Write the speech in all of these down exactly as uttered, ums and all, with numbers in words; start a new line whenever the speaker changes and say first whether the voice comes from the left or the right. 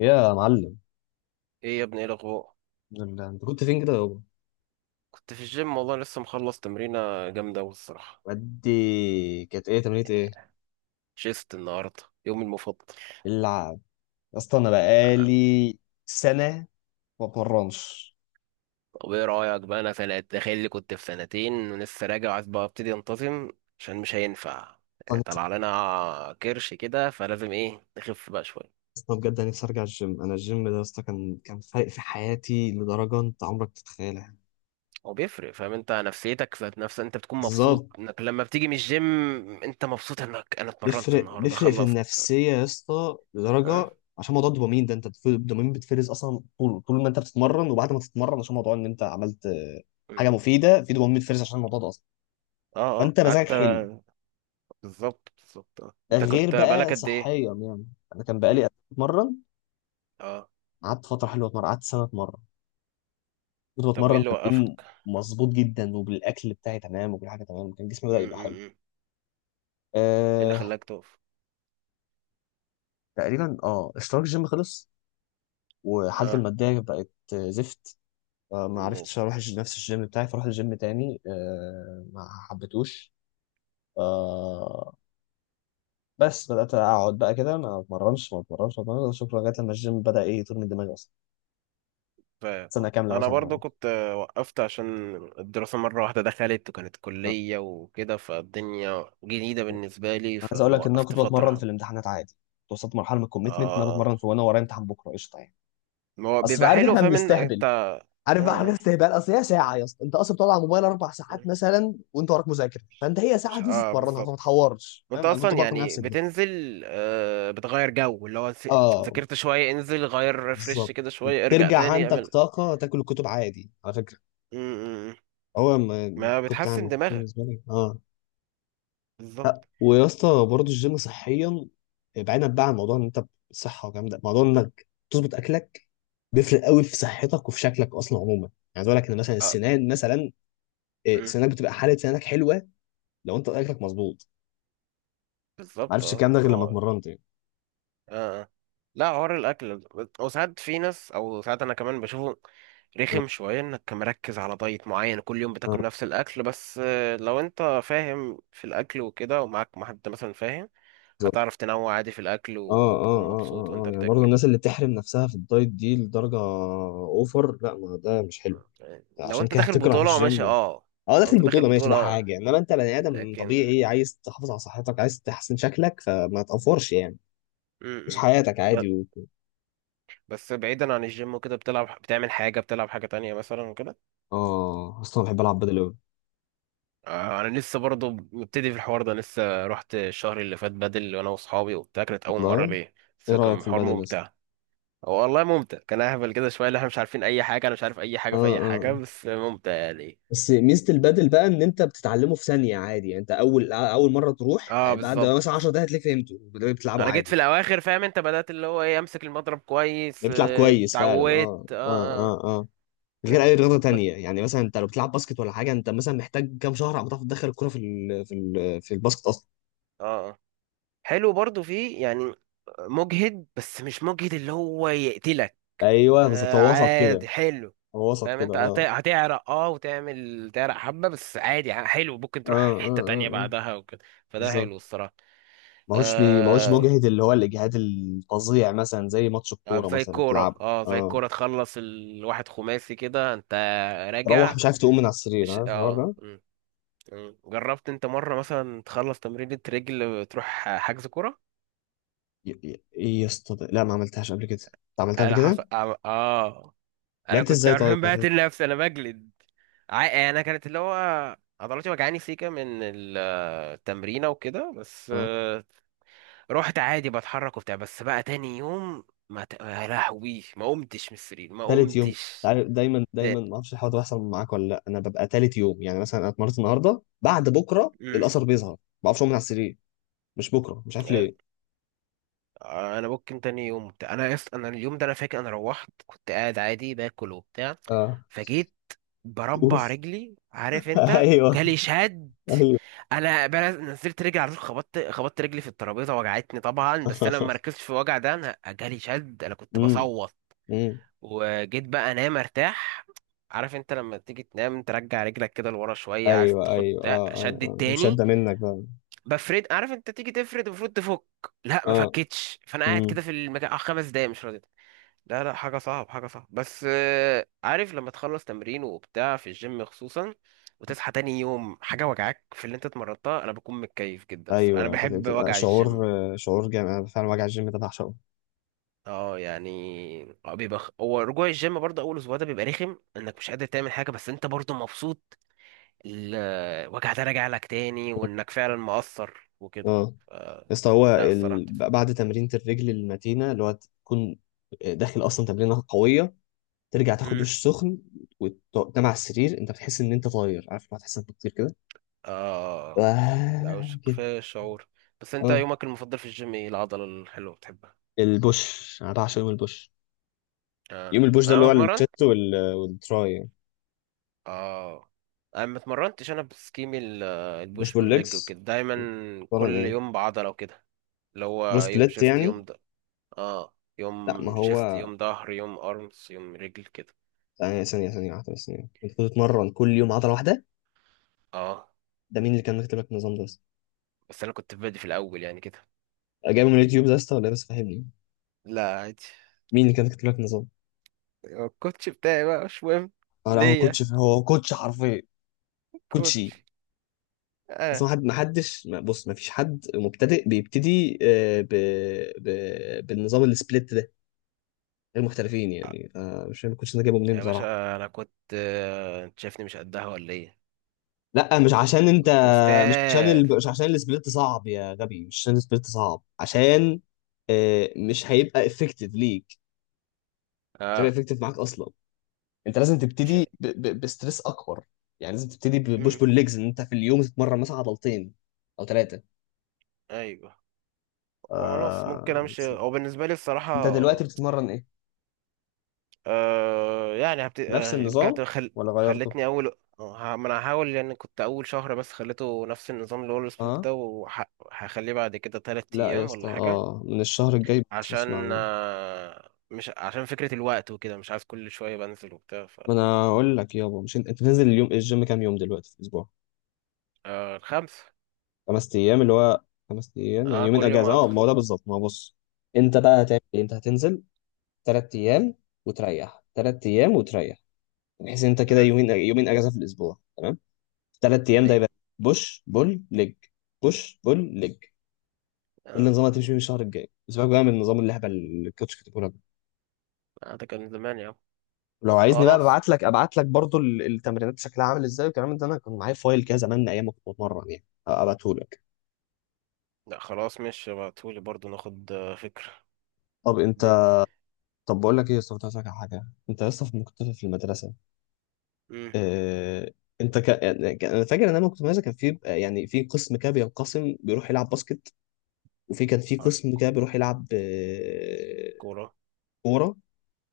left: يا معلم.
right: ايه يا ابني؟ ايه الاخبار؟
left: ال- انت كنت فين كده يابا؟
right: كنت في الجيم والله، لسه مخلص تمرينه جامده أوي الصراحه.
left: ودي كانت ايه؟ تمرينة ايه؟
right: شيست النهارده، يومي المفضل.
left: اللعب. يا اسطى انا
right: آه،
left: بقالي سنه ما بتمرنش.
right: طب ايه رايك بقى؟ انا في تخيل اللي كنت في سنتين ولسه راجع، عايز بقى ابتدي انتظم عشان مش هينفع. آه،
left: أنا نفسي-
right: طلع لنا كرش كده، فلازم ايه نخف بقى شويه.
left: اصلا بجد انا نفسي ارجع الجيم. انا الجيم ده يا اسطى كان كان فارق في حياتي لدرجه انت عمرك تتخيلها.
right: هو بيفرق، فاهم؟ انت نفسيتك ذات نفسها، انت بتكون مبسوط
left: بالظبط.
right: انك لما بتيجي من الجيم. انت مبسوط انك انا اتمرنت
left: بيفرق
right: النهارده
left: بيفرق في
right: خلصت.
left: النفسيه يا اسطى
right: اه.
left: لدرجه عشان موضوع الدوبامين ده. انت بتف- الدوبامين بتفرز اصلا طول طول ما انت بتتمرن وبعد ما تتمرن، عشان موضوع ان انت عملت آه، حاجه
right: اه.
left: مفيده، في دوبامين بتفرز عشان الموضوع ده اصلا،
right: اه
left: فانت مزاجك حلو،
right: حتى. بالظبط بالظبط. آه. انت
left: غير
right: كنت بقالك
left: بقى
right: قد ايه؟
left: صحيا يعني. انا كان
right: مم.
left: بقالي قبل ما اتمرن،
right: اه.
left: قعدت فتره حلوه اتمرن، قعدت سنه اتمرن، كنت
right: طب وايه
left: بتمرن
right: اللي
left: تمرين
right: وقفك؟
left: مظبوط جدا، وبالاكل بتاعي تمام، وكل حاجه تمام، كان جسمي
right: م-
left: بدا
right: م-
left: يبقى
right: م.
left: حلو.
right: ايه اللي
left: أه.
right: خلاك تقف؟
left: تقريبا اه اشتراك الجيم خلص، وحالتي
right: اه
left: الماديه بقت آه، زفت. آه، ما عرفتش
right: الناس.
left: اروح الج- نفس الجيم بتاعي. فرحت الجيم تاني أه، ما حبيتهوش. أه، بس بدات اقعد بقى كده ما اتمرنش ما اتمرنش ما اتمرنش شكرا، لغايه لما الجيم بدا ايه يطير من دماغي اصلا.
right: فاهم.
left: سنه
right: آه.
left: كامله
right: انا
left: مثلا ما
right: برضو
left: اتمرنش.
right: كنت آه، وقفت عشان الدراسة، مرة واحدة دخلت وكانت كلية وكده، فالدنيا جديدة بالنسبة لي
left: عايز اقول لك ان انا
right: فوقفت
left: كنت
right: فترة
left: بتمرن في
right: حب.
left: الامتحانات عادي. كنت وصلت مرحله من
right: اه.
left: الكوميتمنت ان انا
right: اه،
left: بتمرن في، وانا ورايا امتحان بكره، قشطه يعني.
right: ما هو
left: اصل
right: بيبقى
left: عارف
right: حلو.
left: احنا
right: فاهم ان انت
left: بنستهبل،
right: اه.
left: عارف بقى حاجات
right: اه
left: استهبال. اصل هي ساعه يا اسطى، انت اصلا بتقعد على الموبايل اربع ساعات مثلا وانت وراك مذاكره، فانت هي ساعه
right: مش
left: تنزل
right: اه،
left: تتمرنها فما
right: بالظبط.
left: تحورش،
right: وانت
left: فاهم؟ انا كنت
right: اصلا
left: بقنع
right: يعني
left: نفسي بده.
right: بتنزل، آه، بتغير جو، اللي هو س-
left: اه
right: ذاكرت شوية انزل غير، ريفرش
left: بالظبط.
right: كده شوية، ارجع
left: وبترجع
right: تاني
left: عندك
right: اعمل.
left: طاقه تاكل الكتب عادي على فكره.
right: م- م- م.
left: هو ما ما
right: ما
left: كنت
right: بتحسن
left: عامل، كنت
right: دماغك.
left: بالنسبه لي اه.
right: بالظبط.
left: ويا اسطى برضه الجيم صحيا، بعيدا بقى عن موضوع ان انت صحه والكلام ده، موضوع انك تظبط اكلك بيفرق قوي في صحتك وفي شكلك اصلا عموما يعني. عايز اقول لك ان مثلا السنان مثلا، إيه،
right: مم.
left: سنانك بتبقى حاله، سنانك حلوه لو انت اكلك مظبوط. ما
right: بالظبط.
left: عرفتش
right: اه
left: الكلام ده
right: ما
left: غير لما
right: هو اه.
left: اتمرنت يعني.
right: آه. لا، حوار الاكل. وساعات في ناس، او ساعات انا كمان بشوفه
left: اه
right: رخم شويه، انك مركز على دايت معين كل يوم
left: اه
right: بتاكل نفس الاكل. بس آه، لو انت فاهم في الاكل وكده، ومعاك مع حد مثلا، فاهم
left: بالظبط.
right: هتعرف تنوع عادي في الاكل
left: اه اه
right: وتكون
left: اه
right: مبسوط
left: اه
right: وانت
left: آه. يعني برضه
right: بتاكل.
left: الناس اللي بتحرم نفسها في الدايت دي لدرجه اوفر، لا، ما ده مش حلو.
right: يعني لو
left: عشان
right: انت
left: كده
right: داخل
left: هتكره
right: بطوله
left: الجيم.
right: ماشي اه.
left: اه
right: لو
left: داخل
right: انت داخل
left: بطولة ماشي، ده
right: بطوله،
left: حاجة، انما انت بني ادم
right: لكن
left: طبيعي عايز تحافظ على صحتك، عايز تحسن شكلك، فما تقفرش يعني.
right: م
left: عيش
right: -م.
left: حياتك
right: ب-
left: عادي و...
right: بس بعيدا عن الجيم وكده، بتلعب، بتعمل حاجه، بتلعب حاجه تانية مثلا وكده.
left: اه. اصلا بحب العب بدل اوي.
right: آه، انا لسه برضه مبتدي في الحوار ده، لسه رحت الشهر اللي فات بدل وانا واصحابي وبتاع، كانت اول مره
left: والله؟
right: ليه. بس
left: ايه رأيك
right: كان
left: في
right: حوار
left: البدل اصلا؟
right: ممتع. هو والله ممتع، كان اهبل كده شويه اللي احنا مش عارفين اي حاجه، انا مش عارف اي
left: اه
right: حاجه في اي
left: اه
right: حاجه،
left: آه.
right: بس ممتع يعني.
left: بس ميزة البدل بقى ان انت بتتعلمه في ثانية عادي. يعني انت اول اول مرة تروح
right: اه
left: بعد
right: بالظبط.
left: مثلا عشر دقايق هتلاقيك فهمته بتلعبه
right: انا جيت في
left: عادي.
right: الاواخر، فاهم انت، بدات اللي هو ايه، امسك المضرب كويس
left: بتلعب
right: آه،
left: كويس فعلا
right: اتعودت
left: اه اه
right: اه. اه
left: اه اه. غير
right: حلو.
left: اي رياضه
right: ب-
left: تانية يعني، مثلا انت لو بتلعب باسكت ولا حاجه، انت مثلا محتاج كام شهر عم تعرف تدخل الكره في ال في ال في الباسكت اصلا.
right: اه. آه. حلو برضه فيه يعني. مجهد بس مش مجهد اللي هو يقتلك.
left: ايوه بالظبط،
right: آه،
left: هو وسط كده.
right: عادي حلو.
left: هو وسط
right: فاهم
left: كده
right: انت هت-
left: اه.
right: هتعرق اه وتعمل تعرق حبة بس، عادي، ح- حلو ممكن
left: اه
right: تروح
left: اه
right: حتة تانية
left: اه آه.
right: بعدها وكده. فده
left: بالظبط.
right: حلو الصراحة.
left: ماهوش بي... ماهوش
right: آه.
left: مجهد، اللي هو الاجهاد الفظيع مثلا زي ماتش
right: آه،
left: الكوره
right: زي
left: مثلا
right: الكورة،
left: تلعبه.
right: اه زي
left: اه
right: الكورة تخلص الواحد خماسي كده، انت
left: تروح
right: راجع،
left: مش عارف تقوم من على السرير،
right: مش
left: عارف الحوار
right: اه،
left: ده؟
right: مم، مم. جربت انت مرة مثلا تخلص تمرينة رجل تروح حجز كورة؟
left: ي- ي- ايه يا اسطى ده؟ لا ما عملتهاش قبل كده. انت عملتها قبل
right: انا حف...
left: كده؟
right: اه. آه. انا
left: لعبت
right: كنت
left: ازاي طيب؟
right: عارفين بقتل نفسي، انا بجلد. عا- انا كانت اللي هو عضلاتي وجعاني سيكا من ال- التمرينة وكده. بس
left: اه.
right: رحت عادي بتحرك وبتاع، بس بقى تاني يوم ما ت... يا لهوي، ما قمتش من السرير، ما
left: تالت يوم.
right: قمتش
left: عارف دايما دايما
right: تاني.
left: ما اعرفش الحوار ده بيحصل معاك ولا لا؟ انا ببقى تالت يوم، يعني مثلا انا اتمرنت النهارده بعد بكره
right: مم.
left: الاثر بيظهر، ما بعرفش اقوم من على السرير، مش بكره، مش عارف ليه.
right: انا ممكن تاني يوم وبتاع، انا يس... انا اليوم ده، انا فاكر انا روحت كنت قاعد عادي باكل وبتاع،
left: اه.
right: فجيت
left: اوف.
right: بربع رجلي، عارف انت،
left: ايوه.
right: جالي شد.
left: ايوه.
right: انا بل- نزلت رجلي على طول، خبطت خبطت رجلي في الترابيزه، وجعتني طبعا، بس انا ما ركزتش في الوجع ده، انا جالي شد، انا كنت
left: امم
right: بصوت.
left: امم
right: وجيت بقى انام ارتاح، عارف انت لما تيجي تنام ترجع رجلك كده لورا شويه، عايز
left: ايوه.
right: تاخد
left: ايوه
right: ده،
left: اه اه
right: شد
left: اه، مش قد
right: التاني.
left: منك بقى.
right: بفرد، عارف انت تيجي تفرد المفروض تفك، لا، ما
left: اه.
right: فكتش. فانا قاعد كده
left: امم
right: في المكان اه خمس دقايق مش راضي. لا، لا حاجه صعب، حاجه صعب. بس آه، عارف لما تخلص تمرين وبتاع في الجيم خصوصا، وتصحى تاني يوم حاجه وجعاك في اللي انت اتمرنتها، انا بكون متكيف جدا الصراحة. انا
left: ايوه. بت-
right: بحب
left: بتبقى
right: وجع الجيم.
left: شعور، آه، شعور جامد، انا فعلا وجع الجيم ده بعشقه.
right: اه، يعني اه بيبقى خ- هو رجوع الجيم برضه اول اسبوع ده بيبقى رخم انك مش قادر تعمل حاجه، بس انت برضه مبسوط الوجع ده راجع لك تاني
left: اه
right: وانك فعلا مقصر وكده.
left: آه.
right: ف...
left: يا اسطى هو
right: لا الصراحه.
left: ال... بعد تمرينة الرجل المتينة، اللي هو تكون داخل اصلا تمرينة قوية، ترجع تاخد
right: امم.
left: دش سخن وتنام على السرير، انت بتحس ان انت طاير، عارف لما تحس انك بتطير كده؟
right: اه. لا،
left: آه
right: وش
left: كده.
right: كفايه شعور. بس انت
left: اه.
right: يومك المفضل في الجيم ايه العضله الحلوه بتحبها؟
left: البوش، انا بعشق يوم البوش.
right: اه
left: يوم البوش ده اللي
right: انا
left: هو
right: بتمرن.
left: الشيست وال... والتراي.
right: اه انا ما اتمرنتش، انا بسكيم ال-
left: مش
right: البوش والليج
left: بالليجز؟
right: وكده دايما،
left: بتمرن
right: كل
left: ايه؟
right: يوم بعضله وكده. اللي
left: برو
right: هو يوم
left: سبليت
right: شيست
left: يعني؟
right: يوم. اه،
left: لا ما
right: يوم شيفت
left: هو
right: يوم ظهر يوم ارمز يوم رجل كده.
left: ثانية ثانية ثانية واحدة بس ثانية، انت كنت بتتمرن كل يوم عضلة واحدة؟
right: اه
left: ده مين اللي كان مكتب لك النظام ده بس؟
right: بس انا كنت بادي في الاول يعني كده.
left: جايبه من اليوتيوب ده يا اسطى ولا إيه؟ بس فهمني.
right: لا عادي.
left: مين اللي كان مكتب لك النظام؟
right: هو الكوتش بتاعي بقى مش مهم.
left: اه. لا هو
right: ليا
left: كوتش، هو كوتش حرفيا،
right: كوتش
left: كوتشي. بس
right: اه.
left: ما حد، ما حدش، ما بص، ما فيش حد مبتدئ بيبتدي آه، ب... ب... بالنظام السبليت ده غير محترفين يعني. فمش فاهم الكوتش ده جايبه منين
right: يا
left: بصراحة.
right: باشا انا كنت آه، انت شايفني مش قدها ولا ايه؟
left: لا مش عشان انت،
right: كنت
left: مش عشان
right: استاذ.
left: ال... مش عشان السبليت صعب يا غبي، مش عشان السبليت صعب، عشان آه، مش هيبقى افكتيف ليك، مش هيبقى
right: اه
left: افكتيف معاك اصلا. انت لازم
right: مش.
left: تبتدي ب... ب... بستريس اكبر، يعني لازم تبتدي ببوش
right: امم.
left: بول ليجز، ان انت في اليوم تتمرن مثلا عضلتين او ثلاثه.
right: ايوه. خلاص ممكن
left: آه.
right: امشي هو بالنسبه لي الصراحه.
left: انت دلوقتي بتتمرن ايه؟
right: آه يعني هبت...
left: نفس
right: آه رجعت
left: النظام
right: خل...
left: ولا غيرته؟
right: خلتني اول. آه، ه- ما انا هحاول يعني، كنت اول شهر بس خليته نفس النظام اللي هو السبليت
left: اه.
right: ده، وهخليه بعد كده تلات
left: لا يا
right: ايام
left: اسطى،
right: ولا حاجه.
left: اه من الشهر الجاي بس
right: عشان
left: اسمع مني.
right: آه، مش عشان فكره الوقت وكده، مش عايز كل شويه بنزل وبتاع ف.
left: ما انا اقول لك يابا، مش انت، انت نازل اليوم الجيم كام يوم دلوقتي في الاسبوع؟
right: آه الخمس.
left: خمس ايام، اللي هو خمس ايام، يعني
right: اه
left: يومين
right: كل يوم
left: اجازه. اه ما
right: اقدر.
left: هو ده بالظبط. ما هو بص، انت بقى هتعمل ايه؟ انت هتنزل ثلاث ايام وتريح، ثلاث ايام وتريح يعني، بحيث انت كده
right: امم.
left: يومين، يومين اجازه في الاسبوع، تمام. ثلاث ايام ده
right: ايوه.
left: يبقى بوش بول ليج، بوش بول ليج. ده
right: اه.
left: النظام اللي هتمشي فيه الشهر الجاي، اسيبك بقى من النظام اللهبل اللي الكوتش كاتبه لك.
right: آه، ده كان زمان يا عم.
left: لو عايزني بقى
right: خلاص.
left: ابعت لك، ابعت لك برضو ال- التمرينات شكلها عامل ازاي والكلام ده، انا كان معايا فايل كده زمان ايام ما كنت بتمرن يعني، ابعته لك.
right: لا خلاص ماشي، ابعتهولي برضو ناخد آه، فكره
left: طب انت
right: الدنيا.
left: طب بقول لك ايه يا اسطى، كنت عايز أسألك على حاجه. انت يا اسطى في- كنت في المدرسه،
right: امم.
left: آه، انت ك... يعني ك- انا فاكر ان انا لما كنت مدرسه كان في بقى- يعني في قسم كده بينقسم بيروح يلعب باسكت، وفي كان في
right: على
left: قسم كده بيروح يلعب آه،
right: الكوره.
left: كوره،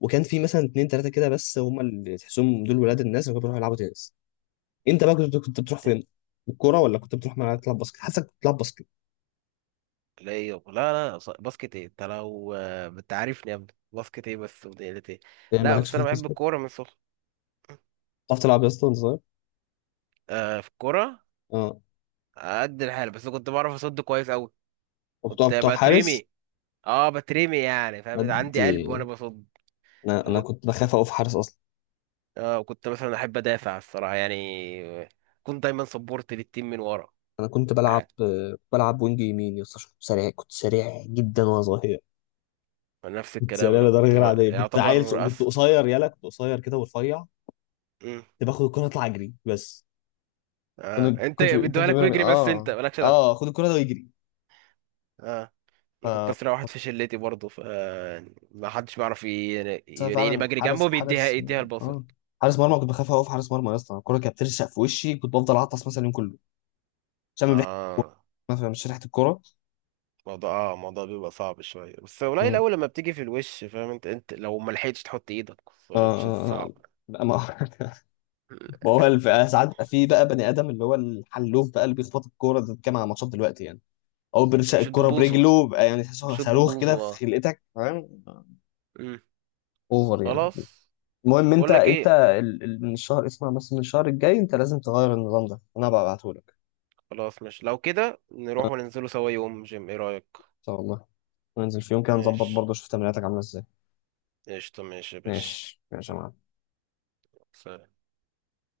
left: وكان في مثلا اتنين تلاته كده بس هم اللي تحسهم دول ولاد الناس اللي كانوا بيروحوا يلعبوا تنس. انت بقى كنت كنت بتروح فين؟ الكوره ولا كنت بتروح ملعب تلعب باسكت؟ حاسسك كنت بتلعب باسكت.
right: بلاي أوف. لا لا، ص- باسكت ايه انت، لو آه، انت عارفني يا ابني، باسكت ايه بس وديلة ايه.
left: ايه
right: لا
left: مالكش
right: بس
left: في
right: انا بحب
left: الباسكت؟
right: الكوره من صغري.
left: بتعرف تلعب يا اسطى وانت صغير؟
right: آه في الكوره
left: اه.
right: قد الحال، بس كنت بعرف اصد كويس قوي.
left: وبتقف
right: كنت
left: بتقف حارس؟
right: بترمي. اه بترمي يعني، فاهم عندي
left: ادي.
right: قلب وانا بصد.
left: انا انا كنت بخاف اقف حارس اصلا.
right: اه كنت مثلا احب ادافع الصراحه يعني. كنت دايما سبورت للتيم من ورا.
left: انا كنت
right: ده
left: بلعب
right: حاجه.
left: كنت بلعب وينج يمين يا اسطى عشان كنت سريع، كنت سريع جدا وانا صغير.
right: نفس
left: كنت
right: الكلام،
left: سريع
right: انا
left: لدرجه
right: كنت
left: غير
right: ب-
left: عاديه، كنت عيل ص-
right: يعتبر
left: كنت
right: أس...
left: قصير يلا، كنت قصير كده ورفيع.
right: مم.
left: كنت باخد الكره اطلع اجري بس.
right: اه
left: كان
right: انت
left: كنت كان
right: بيدوها لك
left: بيقول لي
right: ويجري بس، انت
left: اه،
right: مالكش دعوه.
left: اه خد الكرة ده ويجري.
right: آه. انا كنت
left: ف،
right: اسرع واحد في شلتي برضه ف. ما حدش بيعرف ي-
left: بس انا
right: يلاقيني
left: فعلا
right: بجري
left: حارس
right: جنبه بيديها،
left: حارس
right: يديها الباص.
left: اه حارس مرمى، كنت بخاف اقف حارس مرمى يا اسطى. الكرة كانت بترشق في وشي، كنت بفضل اعطس مثلا اليوم كله عشان من ريحة الكورة،
right: اه
left: مثلا مش ريحة الكرة.
right: الموضوع اه الموضوع بيبقى صعب شويه بس قليل
left: مم.
right: الاول لما بتيجي في الوش، فاهم انت، انت لو ما لحقتش تحط ايدك
left: آه
right: فش-
left: آه
right: صعب.
left: آه. لا ما ما هو الف- ساعات بقى في بقى بني ادم اللي هو الحلوف بقى اللي بيخبط الكوره ده كام على ماتشات دلوقتي يعني، او بيرشق
right: بشوط
left: الكوره
right: ببوظه.
left: برجله بقى يعني تحسه
right: بشوط
left: صاروخ
right: ببوظه
left: كده في
right: اه.
left: خلقتك، فاهم؟
right: مم.
left: اوفر يعني.
right: خلاص.
left: المهم انت،
right: بقول لك
left: انت
right: ايه،
left: ال- ال- من الشهر اسمع بس، من الشهر الجاي انت لازم تغير النظام ده، انا بقى ابعتهولك.
right: خلاص مش لو كده نروح وننزلوا سوا يوم جيم، ايه رايك؟
left: ان شاء الله. وننزل في يوم كده نظبط
right: ماشي
left: برضه، شوف تمريناتك عامله ازاي.
right: قشطه ماشي يا باشا.
left: ماشي ماشي يا معلم.
right: سلام.